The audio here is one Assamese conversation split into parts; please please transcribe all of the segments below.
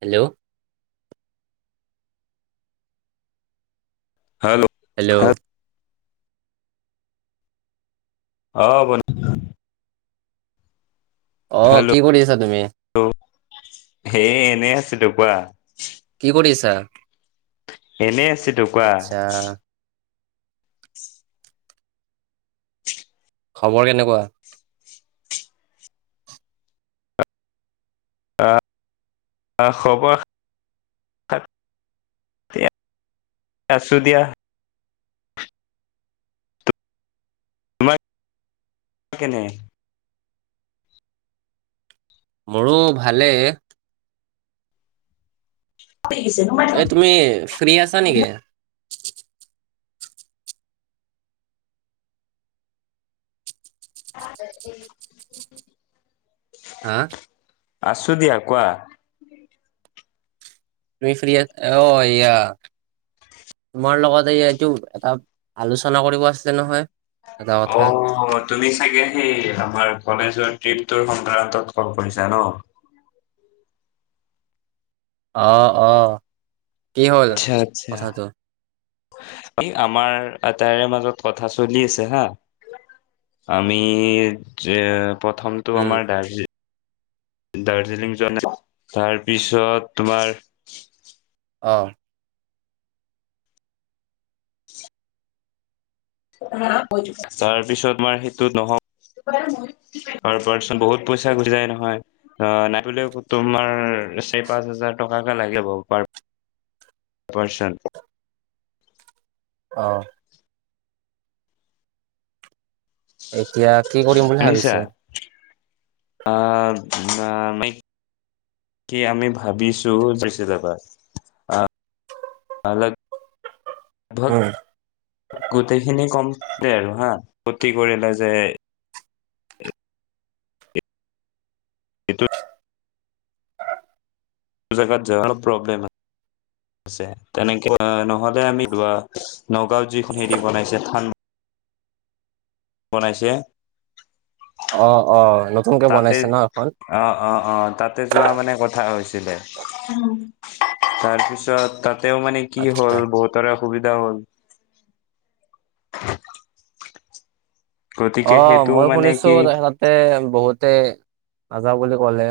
হেল্ল' হেল্ল' হে অঁ, ব অঁ, কি কৰি আছা তুমি? হেই এনেই আছিলোঁ কোৱা। কি [inaudible] এনে আচিলো কোৱা। আচ্ছা [inaudible] খবৰ কেনেকুৱা? অঁ, খবৰ আছো দিয়া। তোমাৰ কেনে? মোৰো ভালে। এ তুমি ফ্ৰী আছা নেকি? [unintelligible] হা। আছো দিয়া কোৱা। তুমি ফ্ৰী আছ অ এয়া তোমাৰ লগত এই এইটো এটা আলোচনা কৰিব আছিলে নহয়। এটা অ কথা তুমি চাগে সেই আমাৰ কলেজ যোৱাৰ ট্ৰিপৰ সংক্ৰান্তত কল কৰিছা ন? অঁ, অ, কি হ'ল আচ্ছা আচছা কথাটো আমাৰ আ তাৰে মাজত কথা চলি আছে হা আমি যে প্ৰথমটো উম আমাৰ দাৰ্জি দাৰ্জিলিং যোৱা নাই। তাৰপিছত তোমাৰ অ। তাৰপিছত মাৰ সেইটোত নহ, পাৰ পাৰ্চন বহুত পইচা গুছি যায় নহয়। অ, নাই তোমাৰ চাৰি পাঁচ হাজাৰ টকাকে লাগে পাৰ পাৰ্চন। অ'। এক এতিয়া কি কৰিম বুলি ভাবিছে? আ, আ কি আমি ভাবিছোঁ [unintelligible] আ। [unintelligible] লগভগ উম। গোটেইখিনি কমকে আৰু হা [unintelligible] কৰিলে যে এইটো যোন্ত জেগাও প্ৰব্লেম আছে। তেনেকে নহ'লে আমি ধৱা নগাঁওত যিখন হেৰি বনাইছে থান বনাইছে অ অ নতুনকে তাতে বনাইছে ন এখন অ', অ', অ' তাতে যোৱা মানে কথা হৈছে। তাৰপিছত তা তেওঁ মানে কি আচ্ছা হ'ল বহুতৰে সুবিধা হ'ল। [inaudible] গতিকে অ‌' সেইটো মই মানে কি শুনিছোঁ তাহাতে বহুতে নাযাও বুলি ক'লে।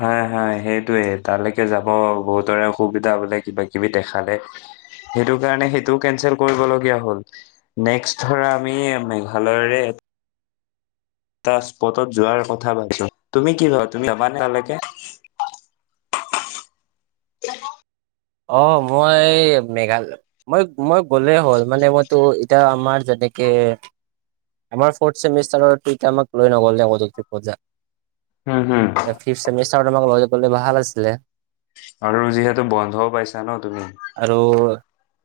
হয়, হয় সেইটোৱে তালৈকে যাব বহুতৰে অসুবিধা বোলে কিবা কিবি দেখালে, সেইটো কাৰণে সেইটোও কেনচেল কৰিবলগীয়া হ'ল। নেক্স ধৰা আমি মেঘালয়ৰে এটা স্পটত যোৱাৰ কথা ভাবিছোঁ। তুমি কি ভাবা, তুমি যাবানে তালৈকে? অ' মই মেঘালয়, মই, মই গ'লেই হ'ল। মানে, মইতো এতিয়া আমাৰ যেনেকে, আমাৰ ফৰ্থ চেমিষ্টাৰৰ, কিন্তু আমাক লৈ নগ'ল দে [unintelligible] হম, হম এয়া ফিফ্থ চেমিষ্ট সিহঁতৰ লগত লৈ গ'লে ভাল আছিলে। আৰু যিহেতু বন ঘৰ পাইছা ন তুমি আৰু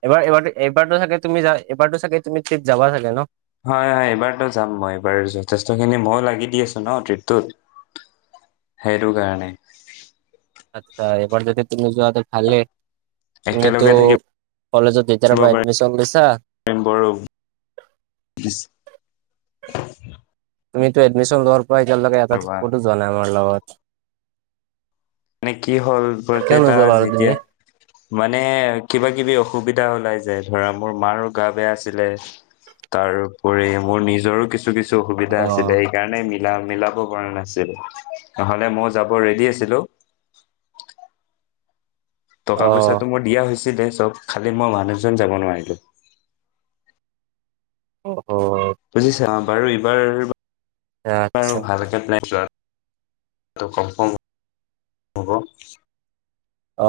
এবাৰ এইবাৰ এইবাৰো চাগে তুমি যা এইবাৰো চাগে তুমি তত যাবা চাগে ন হয় হয় এইবাৰতো যাম মই এইবাৰ যথেষ্টখিনি ময়ো লাগি দি আছো ন ট্ৰিপটোত সেইটো কাৰণে আচ্ছা এইবাৰ যতিতে তুমি যোৱা খালে তুমিতো একেলগে থাকিব কলেজত যেতিাৰ পৰা এডমিশন লৈছা পাৰিম বাৰু তুমিটো এডমিনছন লগেটাত ক'তো যোৱা নাই আমাৰ লগত [inaudible] মানে কি হ'ল কিয় প্ৰতেটা নোযোৱা বাৰু তুমি যেতিয়া মানে কিবা কিবি অখু অসুবিধা ওলাই যায় ধৰা মোৰ মাৰো গা বেয়া আছিলে তাৰ ওপৰি মোৰ নিজৰো কিছু কি কিছু অসুবিধা অ আছিলে সেইকাৰণে মি মিলা মিলাব পৰা নাছিলো, নহ'লে মইও যাব ৰেডি আছিলো। [inaudible] অ টকা পইচাটো মোৰ দিয়া হৈছিলে। চব খালি মই মানুহজন যাব নোৱাৰিলো। উ বুজিচাম, বাৰু এইবাৰ, আচ্ছা আৰু ভালকে নাই চোৱা। কলপ [unintelligible] অ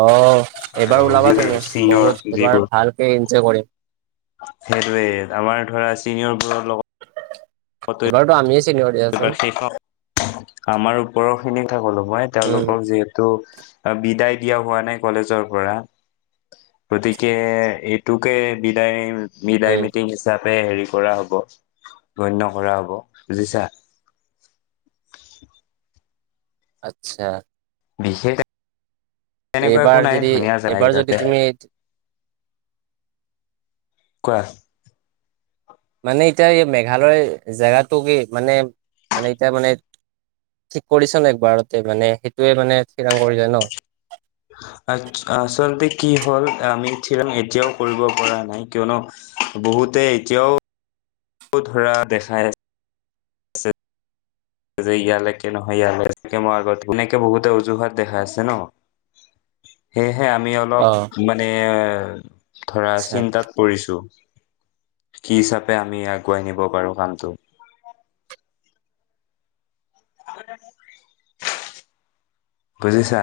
এইবাৰ ওলাবা তুমি, চিনিয়ৰ বহুত এবাৰ যিবোৰ ভালকে যে কৰে সেইটোৱে আমাৰ ধৰা চিনিয়ৰবোৰৰ লগত, এবাৰতো আমি, ত শেষ আৰু আমাৰ ওপৰ, হয়। [unintelligible] কথা ক'লো মই উম, তেওঁলোকক যিহেতু, বিদায় দিয়া হোৱা নাই কলেজৰ পৰা গতিকে এইটোকে বিদায়। বিদাই উম, মিটিং হিচাপে পে হেৰি কৰা হব গণ্য কৰা হব বুজিছা। আচ্ছা, বিশেষ তেনেকুৱা একো এইবাৰ নাই যদি ধুনীয়া যায় এইবাৰ যদি তাতে তুমি কোৱা, মানে এতিয়া এই মেঘালয় জেগাটোকে মানে-মানে এতিয়া মানে ঠিক কৰিছে ন একবাৰতে মানে সেইটোৱে মানে থিৰাং কৰিছে ন। আ আচলতে কি হল আমি থিৰাং এতিয়াও কৰিব পৰা নাই কিয়নো বহুতে এতিয়াও ধৰা দেখাই আছে। যে ইয়ালৈকে নহয় ইয়ালৈকে মই আগতে এনেকে বহুতে অজুহাত দেখা আছে ন, সেইয় হে আমি অলপ অ', মানে ত [unintelligible] ধৰা আচ্ছা। চিন্তাত পৰিছো। কি হিচাপে আমি আগুৱাই নিব পাৰো কামটো। [inaudible]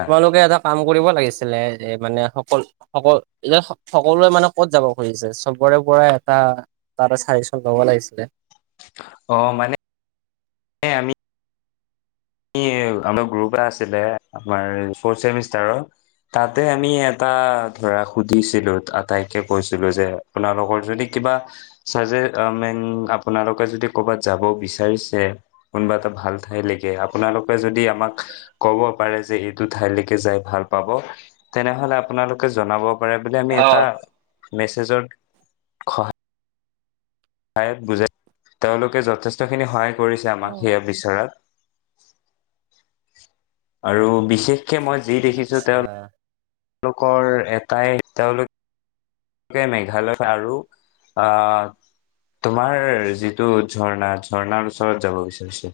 তোমালোকে এটা কাম কৰিব লাগিছিলে। মানে সকল-সকল-সকলোৱে মানে ক'ত যাব খুজিছে চবৰে পৰা এটা তাতে চাজেশন লব লাগিছিলে। অ মানে আমি আমাৰ গ্ৰুপ এ আছিলে, আমাৰ ফৰ চেমিষ্টাৰৰ তাতে আমি এটা ধৰা সুধিছিলো। আটাইকে কৈছিলো যে আপোনালোকৰ যদি কিবা চাজে মেন আপোনালোকে যদি ক'বাত যাব বিচাৰিছে কোনোবা এটা ভাল ঠাইলৈকে। আপোনালোকে যদি আমাক ক'ব পাৰে যে এইটো ঠাইলৈকে যাই ভাল পাব তেনেহলে আপোনালোকে জনাব। পাৰে বুলি আমি এটা, অ'। মেছেজৰ খহ স বুজাই তেওঁলোকে যথেষ্টখিনি সহায়। পৰিছে আমাক অ', সেই বিচৰাত। আৰু বিশেষকে মই যি দেখিছোঁ আচ্ছা। তেওঁলোক তেওঁলোকৰ এটাই তেওঁলোকেলোকে মেঘালয় আৰু আহ তোমাৰ যিটো ঝৰ্ণা ঝৰ্ণাৰ ওচৰত যাব বিচাৰিছে।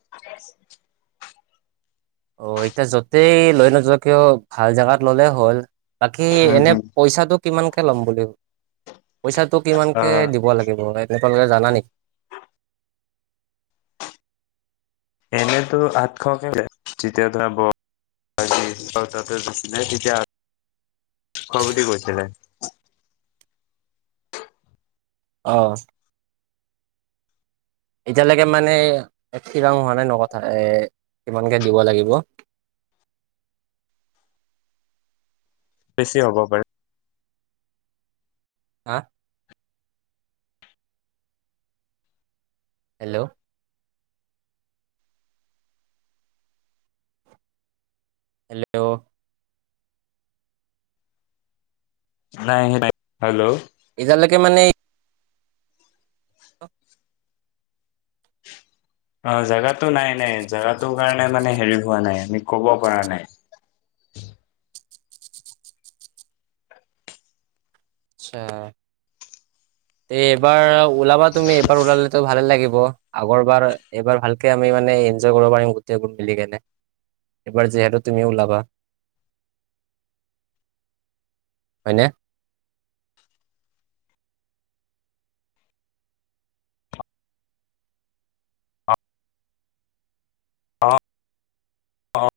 ভালে অ', এতিয়া য'তেই লৈ নযোৱা কিয় ভাল জোগাত ললে হ'ল। বাকী এনে পইচাটো কিমানকৈ ল'ম বুলি পইচাটো কিমান কেে আহ দিব লাগিব আালোকে জানা নেকি। এনেতো আঠশকে যেতিয়া ধৰা [unintelligible] ব তাতে গৈছিলে তেতিয়া আঠঠশ বুলি কৈছিলে। অ। এতিয়ালৈকে মানে এক খি ৰং হোৱা নাই ন কথা এ কিমানকে দিব লাগিব। বেছি হ'ব পাৰে। হা। হেল্লো। হেল্লো। নাই ন [unintelligible] হেল্লো। এয়ালৈকে মানে অ', জোগাতটো নাই নাই জোগাটো কাৰণে মানে হেৰি হোৱা নাই আমি কব পৰা নাই। অচ্ছা এইবাৰ ওলাবা তুমি এইবাৰ ওলালো ভালে লাগিব আগৰ বাৰ এইবাৰ ভালকে আমি মানে এনজয় কৰিব পাৰিম গোটব মিলি কেনে এইবাৰ যিহেতু তুমি ওলাবা হয়নে। অ', [unintelligible] অ।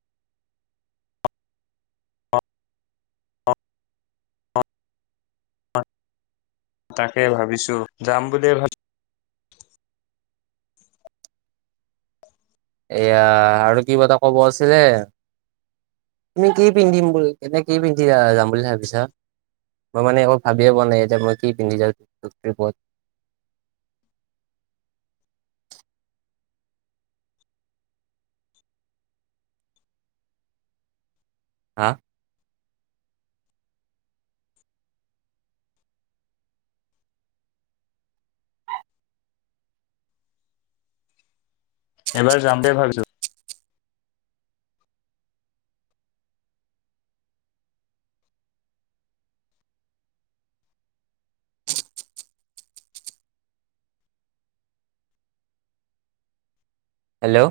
অ তাকে ভাবিছো যাম বুলিয়ে ভাবছো [unintelligible] এয়া আৰু কিবটা কব আছিলে তুমি কি পিন্ধিম বুলি কেনে কি পিন্ধি যাম বুলি ভাবিছা মই মানে একো ভাবিয়ে পোৱা নাই এতিয়া মই কি পিন্ধি যামটিপত। হা। এবাৰ যামতে ভাবিছো। হেল্লো।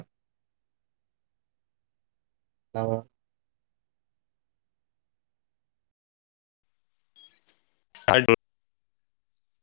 হৱ। [unintelligible]